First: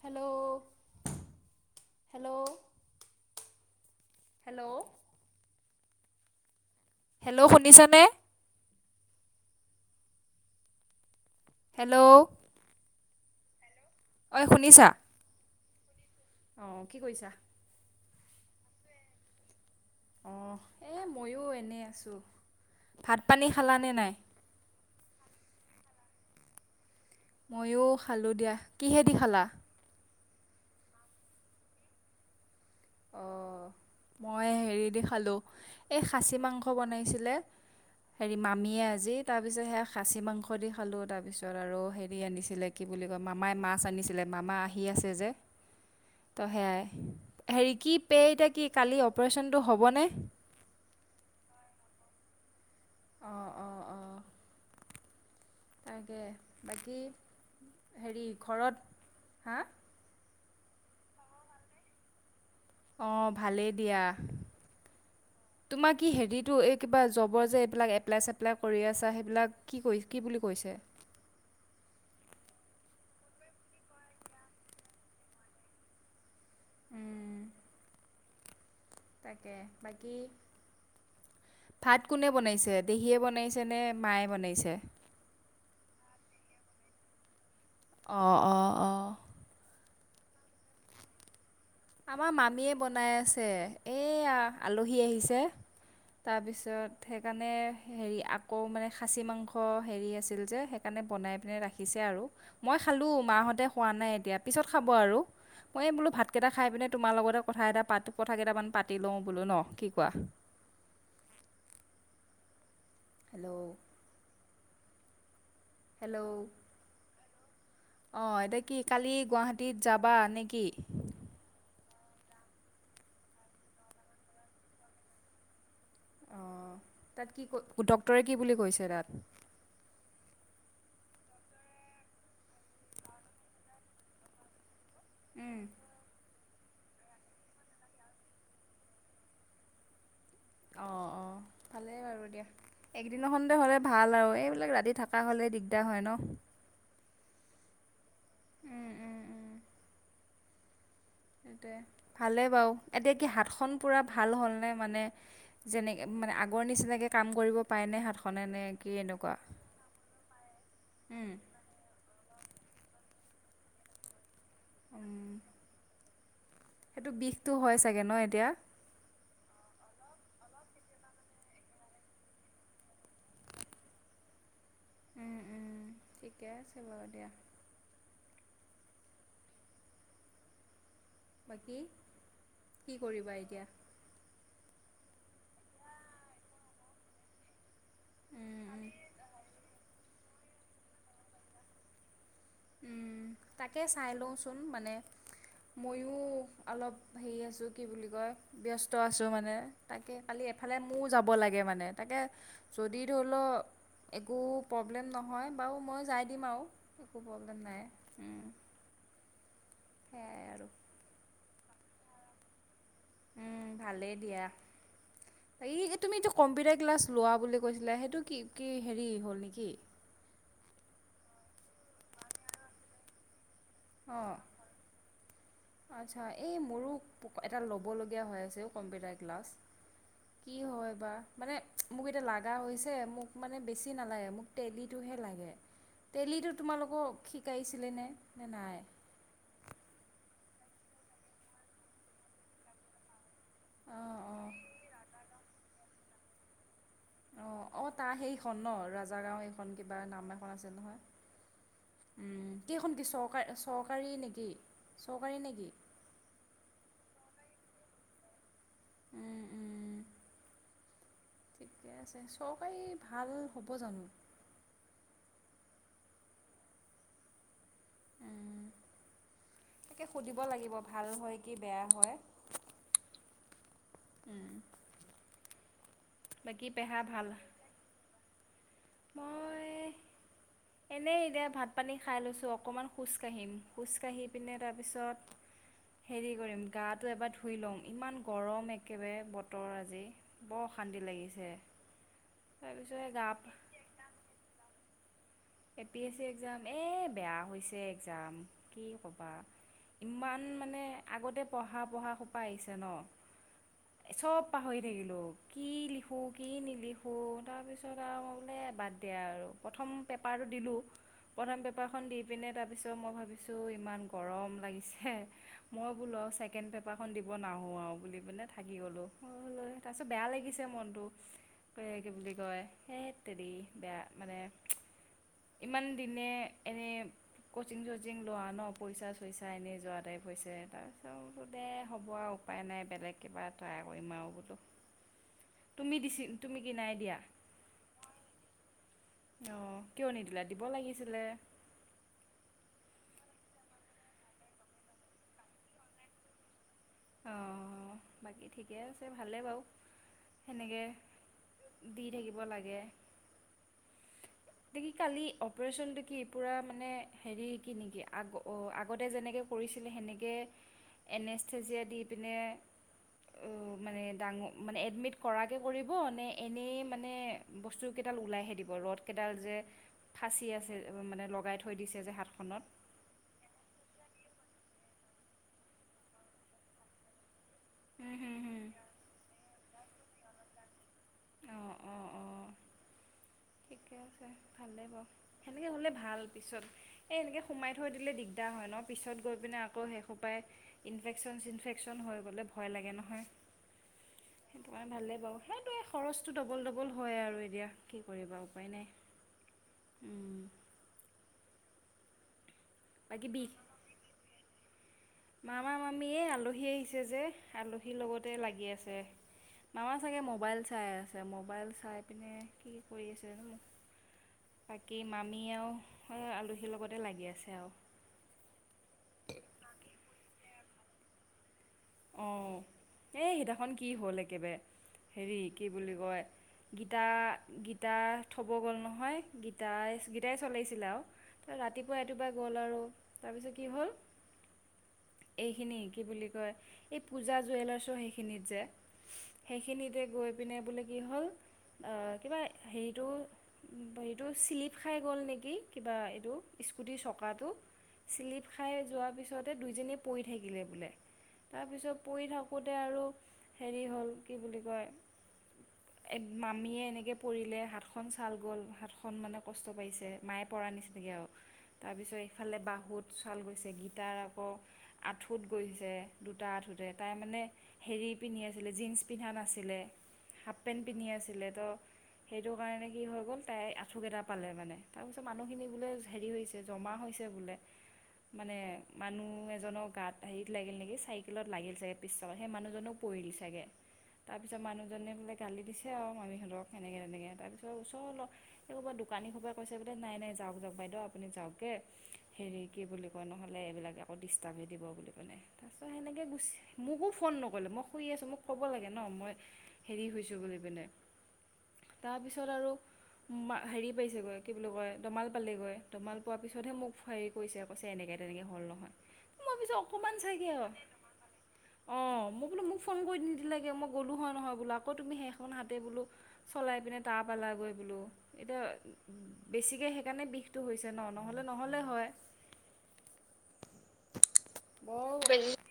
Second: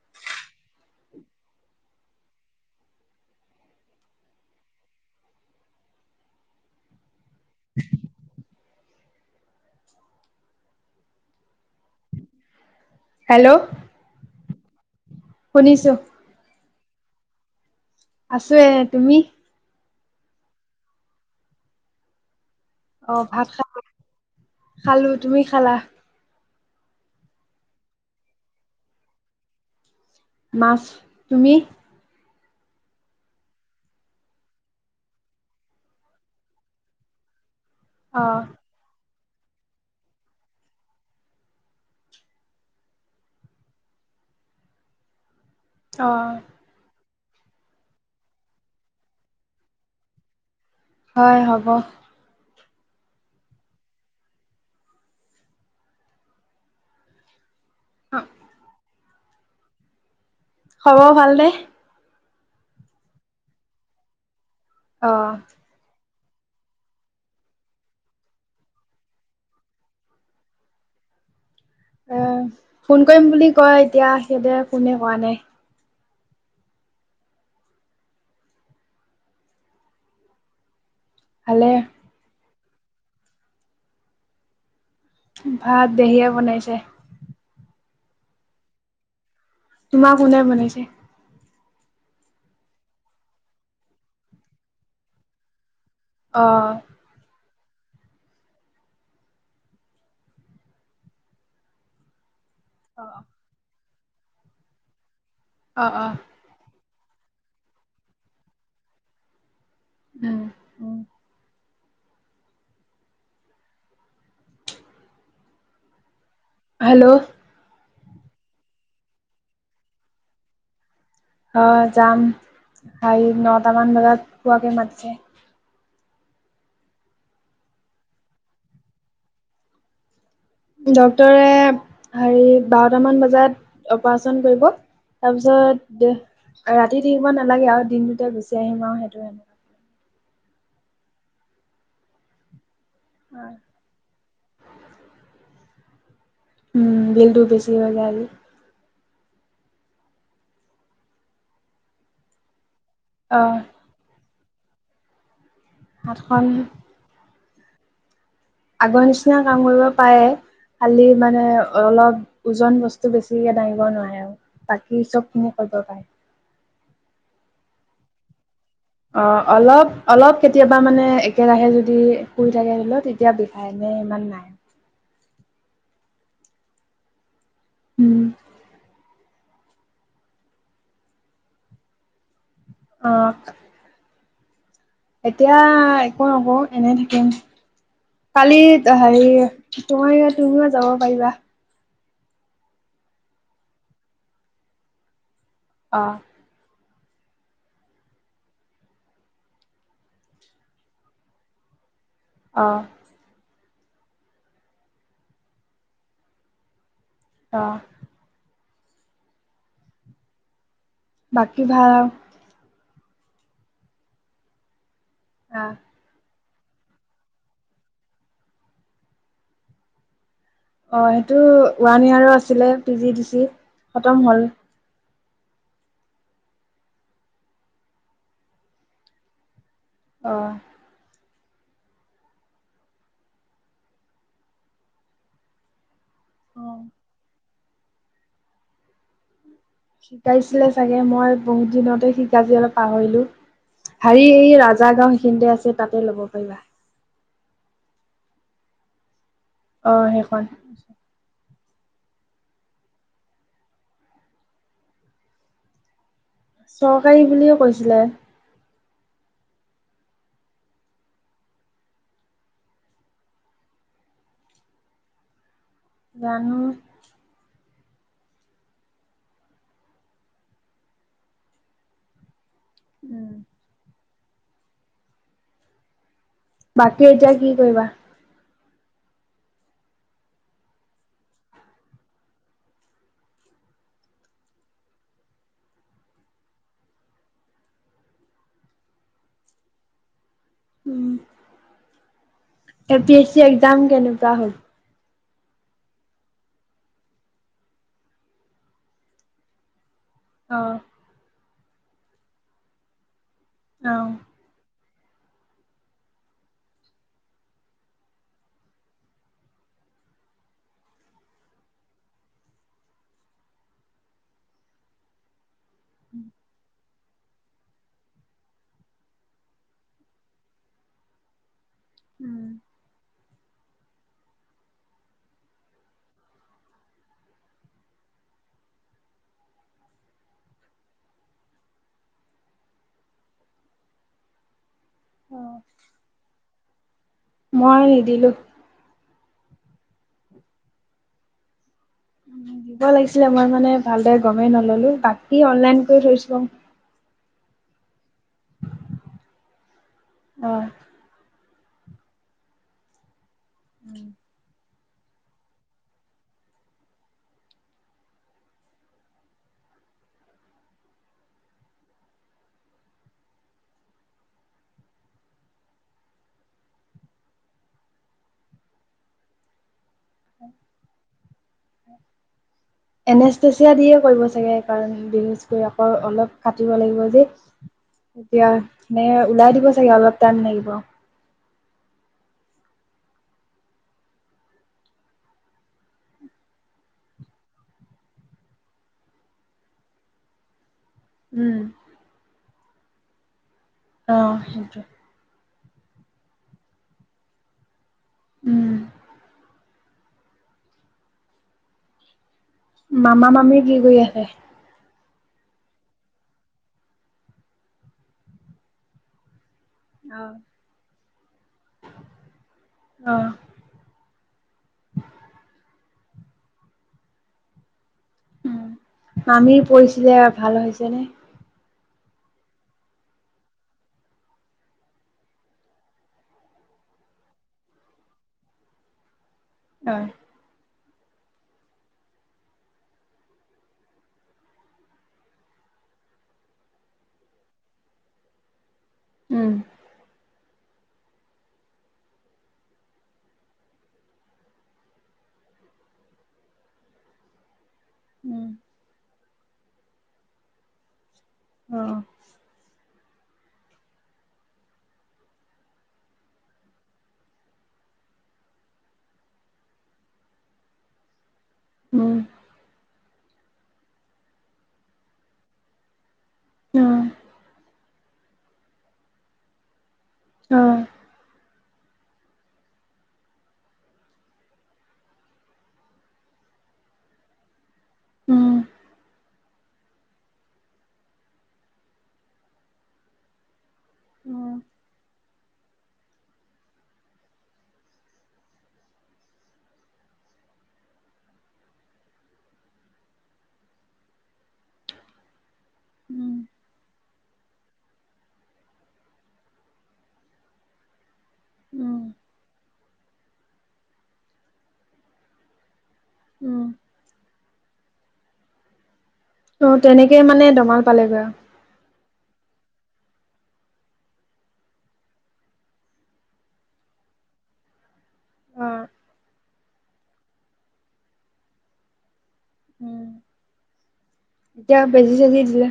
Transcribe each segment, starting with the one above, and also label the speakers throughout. Speaker 1: Hello hello. Hello. Hello শুনিছানে? Hello.
Speaker 2: Hello.
Speaker 1: অ ঐ শুনিছা।
Speaker 2: শুনিছোঁ।
Speaker 1: অহ কি কৰিছা?
Speaker 2: আছো এই তুমি?
Speaker 1: অহ, এই ময়ো এনেই আছোঁ।
Speaker 2: অ',
Speaker 1: পানী
Speaker 2: ভাত খাল
Speaker 1: খালানে নাই
Speaker 2: খালো তুমি খালা।
Speaker 1: ময়ো খালোঁ দিয়া, কিহেদি খালা?
Speaker 2: মাছ, তুমি?
Speaker 1: অহ। মই হেৰি দি খালোঁ এই খাচী মাংস বনাইছিলে।
Speaker 2: অ
Speaker 1: হেৰি মামীয়ে আজি তাৰপিছত সেয়া খাচী মাংস দি খালোঁ তাৰপিছত আৰু হেৰি আনিছিলে কি বুলি কয় মামাই মাছ আনিছিলে মামা হি আছে যে
Speaker 2: অ
Speaker 1: ত সেয়াই হেৰি কি পে এতিয়া কি কালি অপাৰেচনটো হ'বনে?
Speaker 2: হয় হ'ব।
Speaker 1: অ', অ'। তাকে বাকী হেৰি ঘৰত হা।
Speaker 2: খবৰ ভাল নে?
Speaker 1: অ', ভালেই দিয়া।
Speaker 2: অ'।
Speaker 1: তোমাৰ কি হেৰিটো এই কিবা জবৰ যে এইবিলাক এপ্লাই চেপ্লাই কৰি আছা সেইবিলাক কি কৈ কি বুলি কৈছে।
Speaker 2: অ', ফোন কৰিম বুলি কয় এতিয়া সিহঁতে ফোনে কৰা নাই।
Speaker 1: উম। তাকে বাকী
Speaker 2: ভালে।
Speaker 1: ভাত কোনে বনাইছে পেহীয়ে বনাইছে নে মায়ে বনাইছে?
Speaker 2: ভাত পেহীয়ে বনাইছে।
Speaker 1: অ', অ', অ'।
Speaker 2: তোমাক কোনে বনাইছে?
Speaker 1: আমাৰ মামীয়ে বনাই আছে, এইয়া আলহী আহিছে
Speaker 2: অ
Speaker 1: তাৰপিছত সেইকাৰণে হেৰি আকৌ মানে খাচী মাংস হেৰি আছিল যে সেইকাৰণে বনাই পিনে ৰাখি ছে আৰু মই
Speaker 2: অ
Speaker 1: খালোঁ মাহঁতে খোৱা নাই এতিয়া পিছত খাব আৰু
Speaker 2: অ
Speaker 1: মই
Speaker 2: অ
Speaker 1: বোলো ভাতকেইটা খাই পিনে তোমাৰ লগতে কথা এটা পাতো কথা কেইটামান পাতি লওঁ বোলো নে কি কোৱা।
Speaker 2: উম উম
Speaker 1: হেল্ল', হেল্ল',
Speaker 2: হেল্ল',
Speaker 1: অ, এতিয়া কি কালি গুৱাহাটীত যাবা নেকি?
Speaker 2: অ, যাম কালি নটামান বজাত পোৱাকে মাতছে?
Speaker 1: অ, তাত কি কৈ ডাক্তৰে কি বুলি কৈছে তাত?
Speaker 2: ডক্তৰে হেৰি বাৰটামান বজাত অপাৰেচন কৰিব। তাৰ পিছত ৰাতি থাকিব নালাগে আৰু দিন দুতে গুচি আহিম আৰু সেইটোক।
Speaker 1: অ, অ, ভালেই বাৰু দিয়া। একদিনাখনতে হ'লে ভাল আৰু। এইবিলাক ৰাতি থকা হ'লেই দিগদাৰ হয় ন।
Speaker 2: উম, বিলটো বেছি হৈ যায় আৰু।
Speaker 1: উম, উম, উম, ভালেই বাৰু এতিয়া কি
Speaker 2: অ
Speaker 1: হাতখন পোৰা ভাল হ'লনে মানে, যেনেকে মানে
Speaker 2: হাতখন
Speaker 1: আগৰ নিচিনাযে কাম কৰিব পায়নে হাতখনে নে? কি
Speaker 2: আগৰ
Speaker 1: এনেকুৱা
Speaker 2: নিচিনা কাম কৰিব পাৰে। খালি
Speaker 1: উম।
Speaker 2: মানে অলপ ওজন বস্তু বেছিকে দাঙিব নোৱাৰে আৰু বাকী
Speaker 1: উম,
Speaker 2: চবখিনি কৰিব পাৰে।
Speaker 1: সেইটো বিষটো হয় চাগে ন এতিয়া?
Speaker 2: অ, অলপ-অলপ কেতিয়াবা মানে একেৰাহে যদি শুই থাকে ধৰি লও তেতিয়া বিষাই। এনে ইমান নাই।
Speaker 1: উম, উম, ঠিকে আছে বাৰু দিয়া।
Speaker 2: উম,
Speaker 1: বাকী কি
Speaker 2: অ
Speaker 1: কৰিবা এতিয়া?
Speaker 2: এতিয়া একো নকওঁ এনে থাকিম।
Speaker 1: উম উম।
Speaker 2: কালিত হেৰি তোমাৰ তুমিও যাব পাৰিবা।
Speaker 1: তাকে চাই লওঁচোন, মানে
Speaker 2: অ',
Speaker 1: ময়ো অলপ হেৰি আছোঁ, কি বুলি কয়? ব্যস্ত আছোঁ, মানে তাকে কালি এফালে মোৰো যাব লাগে। মানে তাকে
Speaker 2: অ',
Speaker 1: যদি ধৰি লওক একো প্ৰব্লেম নহয় বাৰু মই যায় দিম আৰু। একো প্ৰব্লেম
Speaker 2: অ',
Speaker 1: নাই। উম, সেয়া আৰু।
Speaker 2: বাকী ভাল?
Speaker 1: উম, ভালেই দিয়া।
Speaker 2: আহ।
Speaker 1: তুমিতো কম্পিউটাৰ ক্লাছ লোৱা বুলি কৈছিলে সেইটো কি-কি হেৰি হ'ল নেকি?
Speaker 2: অ, সেইটো ওৱান ইয়াৰৰ আছিলে পি জি ডি চি খতম
Speaker 1: অঁ
Speaker 2: হ'ল।
Speaker 1: আচ্ছা, এই মোৰো এটা ল'বলগীয়া হৈ আছে কম্পিউটাৰ ক্লাছ।
Speaker 2: অ'।
Speaker 1: কি হয় বা? মানে মোক এতিয়া লাগা হৈছে মোক মানে বেছি নালাগে মোক তেলিটোহে লাগে। তেলিটো
Speaker 2: অ',
Speaker 1: তোমালোকক শিকাইছিলেনে নে নাই?
Speaker 2: শিকাইছিলে চাগে মই বহুত দিনতে শিকাই যি অলপ পাহৰিলো।
Speaker 1: অঁ
Speaker 2: হেৰি
Speaker 1: অঁ
Speaker 2: এই ৰাজা গাও সেইখিনিতে আছে তাতে ল'ব পাৰিবা।
Speaker 1: অ, অ, তাৰ সেইখন ন ৰাজা গাঁও সেইখন কিবা
Speaker 2: অ',
Speaker 1: নাম
Speaker 2: সেইখন।
Speaker 1: এখন আছিল নহয়। উম, সেইখন কি চৰকাৰ চৰকাৰী নেকি, চৰকাৰী নেকি?
Speaker 2: চৰকাৰী বুলিয়ে কৈছিলে?
Speaker 1: উম, উম, ঠিকে আছে। চৰকাৰী ভাল হ'ব জানো?
Speaker 2: জানো?
Speaker 1: তাকে, সুধিব লাগিব? ভাল হয় কি বেয়া হয়?
Speaker 2: উম,
Speaker 1: উম, পেহা
Speaker 2: বাকী,
Speaker 1: ভাল
Speaker 2: এতিয়া কি কৰিবা?
Speaker 1: মই
Speaker 2: [unintelligible]
Speaker 1: এনেই এতিয়া ভাত পানী খাই লৈছোঁ, অকণমান খোজকাাঢ়িম খোজকাাঢ়ি পিনে তাৰপিছত হেৰি কৰিম গাটো এবাৰ ধুই ল'ম, ইমান গৰম একেবাৰে বতৰ আজি। বৰ অশান্তি
Speaker 2: উম।
Speaker 1: লাগিছে।
Speaker 2: এ
Speaker 1: তাৰপিছত
Speaker 2: পি এছ
Speaker 1: গা
Speaker 2: চি এক্জাম কেনেকুৱা হল?
Speaker 1: এ পি এছ চি এক্জাম এই বেয়া হৈছে, এক্জাম কি ক'বা। ইমান
Speaker 2: অ',
Speaker 1: মানে, আগতে পঢ়া পঢ়া সোপা আহিছে ন'
Speaker 2: অ'।
Speaker 1: চব পাহৰি থাকিলোঁ, কি লিখোঁ, কি নিলিখোঁ, তাৰপিছত আৰু মই বোলে বাদ এতিয়া আৰু প্ৰথম পেপাৰটো দিলোঁ প্ৰথম পেপাৰখন দি পিনে তাৰপিছত মই ভাবিছোঁ, ইমান গৰম লাগিছে মই বোলো আৰু চছেকেণ্ড পেপাৰ খন দিব নাহোঁ আৰু বুলি পানে থাকি গ'লোঁ, তাৰপিছত বেয়া লাগিছে মনটো, কি বুলি কয় তেৰি বেয়া মানে, ইমান দিনে এনেই কচিং চচিং লোৱা ন', পইচা চইচা এনেই যোৱা টাইপ হৈছে তাৰপিছটো দে হ'ব আৰু উপায় নাই, বেলেগ কিবা ট্ৰাই কৰিম আৰু বোলো।
Speaker 2: অঁ।
Speaker 1: তুমি দিছ, তুমি কি নাই দিয়া?
Speaker 2: মই নিদিলোঁ।
Speaker 1: অঁ, কিয় নিদিলা, দিব লাগিছিলে।
Speaker 2: লাগিছিলে মই মানে, ভালদৰে গমেই নল'লো বাকী অনলাইন কৰি থৈছোঁ।
Speaker 1: অঁ', বাকী ঠিকে আছে, ভালেই বাৰু
Speaker 2: অ',
Speaker 1: সেনেকৈ। দি থাকিব লাগে।
Speaker 2: উম।
Speaker 1: কি কালি অপাৰেচনটো কি, পূৰা মানে হেৰি কি নেকি, আগ অ আগতে যেনেকৈ কৰিছিলে সেনেকৈ এনেষ্টেজিয়ে দি পিনে মানে ডাঙৰ, মানে এডমিট কৰাকৈ কৰিব নে, এনেই মানে বস্তু কেইডাল ওলাইহে দিব, ৰ'দ কেইডাল যে ফাচি আছে মানে লগাই থৈ দিছে যে হাতখনত।
Speaker 2: এনেচিয়া [unintelligible] দিয়ে কৰিব চাগে কাৰণ বিহজ কৰি আকৌ অলপ কাটিব লাগিব যে।
Speaker 1: হুম হুম
Speaker 2: এতিয়া
Speaker 1: হুম
Speaker 2: নে, ওলাই দিব চাগে অলপ টাইম লাগিব।
Speaker 1: অ' অ' অ'। ঠিকে আছে ভালেই বাৰু, সেনেকৈ হ'লে ভাল পিছত। এই এনেকৈ সোমাই থৈ দিলে দিগদাৰ হয় ন', পিছত গৈ পিনে আকৌ শেইসোপাই ইনফেকশ্যন
Speaker 2: উম।
Speaker 1: চিনফেকশচন হৈ গ'লে ভয় লাগে নহয়, সেইটো কাৰণে ভালেই বাৰু হে খৰচটো ডবল ডবল হয় আৰু, এতিয়া কি কৰিবা উপায়
Speaker 2: উম,
Speaker 1: নাই। উম,
Speaker 2: মামা
Speaker 1: বাকী বিষ
Speaker 2: মামী কি কৰি আছে?
Speaker 1: মামা মামীয়েই আলহী আহিছে যে আলহীৰ লগতে লাগি আছে। মামা চাগে
Speaker 2: অ'।
Speaker 1: মোবাইল চাই আছে মোবাইল চাই পিনে কি কৰি
Speaker 2: অ',
Speaker 1: আছেনো বাকী মামী আৰু আলহীৰ লগতে লাগি আছে আৰু।
Speaker 2: উম, মামী পৰিছিলে ভাল হৈছে নে? [unintelligible]
Speaker 1: এ সেইদিনাখন কি হ'ল একেবাৰে। হেৰি কি বুলি কয়, গীতা, গীতা থ'ব গ'ল নহয় গী গটাই
Speaker 2: অ',
Speaker 1: [unintelligible] গেইটাই চলাইছিলে আৰু ৰাতিপুৱা ৰাতিপুৱাই গ'ল আৰু তাৰপিছত কি হ'ল এইখিনি কি বুলি কয় এই পূজা জুৱেলাৰছো সেইখিনিত যে,
Speaker 2: উম।
Speaker 1: সেইখিনিতে গৈ পিনে বোলে কি হ'ল কিবা হেৰিটো এইটো শ্লিপ খাই গ'ল নেকি, কিবা এইটো স্কুটিৰ চকাটো
Speaker 2: উম,
Speaker 1: শ্লিপ খাই যোৱাৰ পিছতে দুইজনীয়ে পৰি থাকিলে বোলে। তাৰপিছত
Speaker 2: অ'।
Speaker 1: পু থাকোঁতে আৰু হেৰি হ'ল কি বুলি কয়
Speaker 2: [inaudible]
Speaker 1: মামীয়ে এনেকৈ পৰিলে হাতখন ছাল গ'ল হাতখন মানে কষ্ট পাইছে মায়ে পৰা নিচিনাকৈ আৰু
Speaker 2: [inaudible]
Speaker 1: তাৰপিছত এইফালে বাঁহুত চাল গৈছে গীটাৰ আকৌ আঁঠুত গৈছে দুটা আঁঠোতে
Speaker 2: উম
Speaker 1: তাই মানে হেৰি পিন্ধি আছিলে জীন্স পিন্ধা নাছিলে। হাফ পেণ্ট
Speaker 2: অ'
Speaker 1: পিন্ধি আছিলে তো সেইটোৰ কাৰণে কি হৈ গ'ল তাইৰ আঁঠুক এটা পালে মানে তাৰপিছত মানুহখিনি বোলে হেৰি হৈছে জমা হৈছে বোলে
Speaker 2: উম
Speaker 1: মানে মানুহ এজনৰ গাত হেৰিত লাগিল নেকি চাইকেলত লাগিল চাগে পিছালত সেই মানুহজননেও পৰি দি চাগৈ
Speaker 2: উম
Speaker 1: তাৰপিছত মানুহজনে বোলে গালি দিছে আৰু মামীহঁতক সেনেকে তেনেকে তাৰপিছৰ ওচৰপ এই ক'ৰবাত দোকানী খোবাই কৈছে বোলে নাই নাই যাওক বাইদেউ আপুনি যাওকেগে হেৰি কি বুলি কয় নহ'লে এইবিলাক আকৌ ডিষ্টাৰ্বহে দিব বুলি ক'লে তাৰপিছত সেনেকে
Speaker 2: উম
Speaker 1: গুচি মোকো ফোন নকৰিলে মই শুই আছোঁ মোক ক'ব লাগে ন মই হেৰি হৈছোঁ বুলি পিনে
Speaker 2: উম
Speaker 1: তাৰপিছত আৰু হেৰি পাইছেগৈ কি বুলি কয় দমাল পালেগৈ দমাল পোৱাৰ
Speaker 2: উম
Speaker 1: পিছতহে মোক হেৰি কৰিছে কৈছে এনেকৈ তেনেকৈ হ'ল নহয়। মই পিছত
Speaker 2: ত'
Speaker 1: অকণমান
Speaker 2: তেনেকে মানে
Speaker 1: চাগে আৰু
Speaker 2: দমাল পালেগৈ
Speaker 1: অঁ মই বোলো মোক ফোন কৰি নিদিলা কিয় মই গ'লো হয় নহয় বোল আকৌ তুমি সেইখন হাতে বোলো চলাই পিনে তা পালা গৈ বোলো এতিয়া
Speaker 2: অ'
Speaker 1: বেছিকৈ সেইকাৰণে বিষটো হৈছে ন নহ'লে নহ'লে হয়
Speaker 2: উম। এতিয়া বেজী চেজী দিলে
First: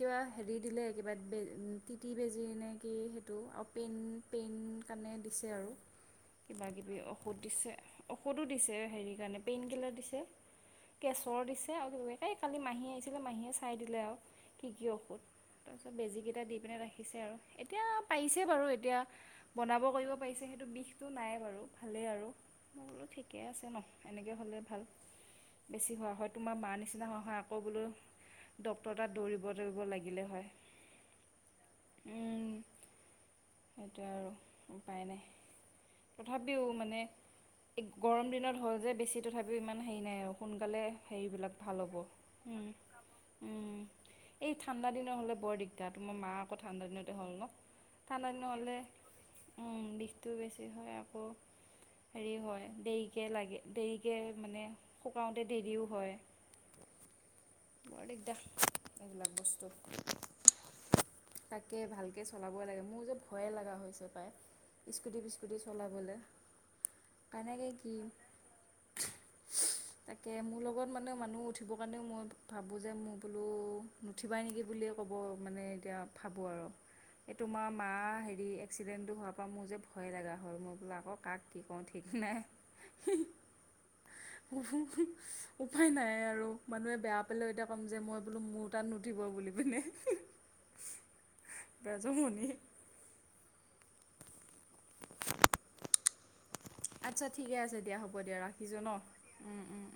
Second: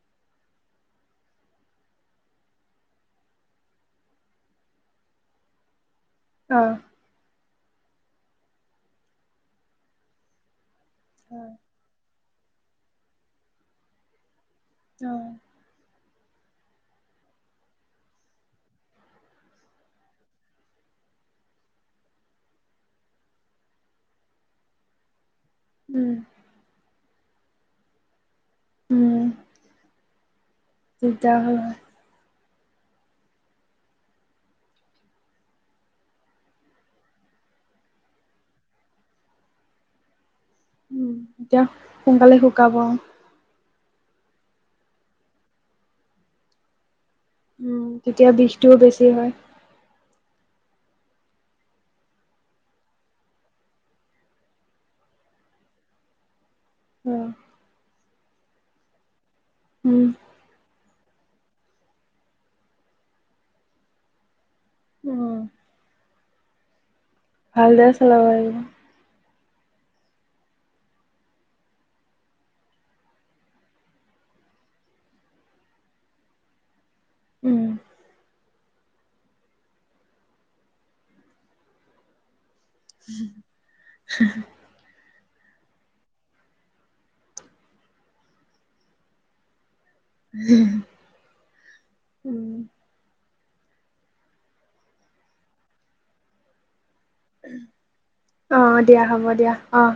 Speaker 1: কিবা হেৰি দিলে কিবা বে তিতি বেজী নে কি সেইটো আৰু পেইন পেইন কাৰণে দিছে আৰু
Speaker 2: [unintelligible]
Speaker 1: কিবা কিবি ঔষধ দিছে ঔষধো দিছে হেৰি কাৰণে পেইন কিলাৰ দিছে কেছৰ
Speaker 2: অ'
Speaker 1: দিছে আৰু কালি মাহী আহিছিলে মাহীয়ে চাই দিলে আৰু কি কি ঔষধ
Speaker 2: অ'
Speaker 1: তাৰপিছত বেজীকেইটা দি পিনে ৰাখিছে আৰু এতিয়া পাইছে বাৰু এতিয়া বনাব কৰিব পাৰিছে সেইটো বিষটো নাই বাৰু ভালেই আৰু মই বোলো ঠিকে আছে ন এনেকে হ'লে ভাল বেছি
Speaker 2: উম
Speaker 1: হোৱা হয় তোমাৰ মাৰ নিচিনা অহায় আকৌ বলো ডক্তৰ তাত
Speaker 2: উম
Speaker 1: দৌৰিব দৌৰিব লাগিলে হয়
Speaker 2: দিগদাৰ হয়।
Speaker 1: সেইটোৱে আৰু উপায় নাই তথাপিও মানে এই গৰম দিনত হ'ল যে বেছি তথাপিও ইমান হেৰি নাই আৰু সোনকালে
Speaker 2: উম
Speaker 1: হেৰিবিলাক
Speaker 2: এতিয়া
Speaker 1: ভাল হ'ব
Speaker 2: সোনকালে
Speaker 1: উম
Speaker 2: শুকাব
Speaker 1: এই ঠাণ্ডাদিনৰ হ'লে বৰ দিগদাৰ তো মাৰ মা আকৌ ঠাণ্ডা দিনতে হ'ল ন
Speaker 2: উম তেতিয়া
Speaker 1: ঠাণ্ডা দিনত
Speaker 2: বিষটোও
Speaker 1: হ'লে
Speaker 2: বেছি হয়
Speaker 1: বিষটোও বেছি হয় আকৌ হেৰি হয় দেৰিকৈ লাগে দেৰিকৈ মানে শুকাওঁতে দেৰিও হয়।
Speaker 2: উম।
Speaker 1: বৰ দিগদাৰ এইবিলাক বস্তু
Speaker 2: [inaudible]
Speaker 1: তাকে ভালকে চলাব লাগে মোৰ যে ভয়ে লগা হৈছে পায় স্কুটি
Speaker 2: উম
Speaker 1: বিস্কুটি চলাবলৈ
Speaker 2: [unintelligible]
Speaker 1: কেনেকে কি?
Speaker 2: চলাব লাগিব
Speaker 1: তাকে মোৰ লগত মানে মানুহ উঠিবৰ কাৰণেও মই ভাবোঁ যে মোক বোলো, নুঠিবাই নেকি বুলিয়ে ক'ব মানে, এতিয়া ভাবোঁ আৰু। এই
Speaker 2: উম
Speaker 1: তোমাৰ মা হেৰি এক্সিডেণ্টটো হোৱাৰ পৰা মোৰ যে ভয় লগা হ'ল, মই বোলো আকৌ কাক কি কৰো ঠিক নাই। উপায় নাই আৰু মানুহে বেয়া পালেও এতিয়া কম যে মই বোলো মোৰ তাত নুঠিব বুলি পিনে
Speaker 2: উম।
Speaker 1: বেজমনি আচ্ছা ঠিকে আছে দিয়া হ'ব দিয়া
Speaker 2: অ'
Speaker 1: ৰাখিছোঁ ন'।
Speaker 2: দিয়া হ'ব দিয়া অ'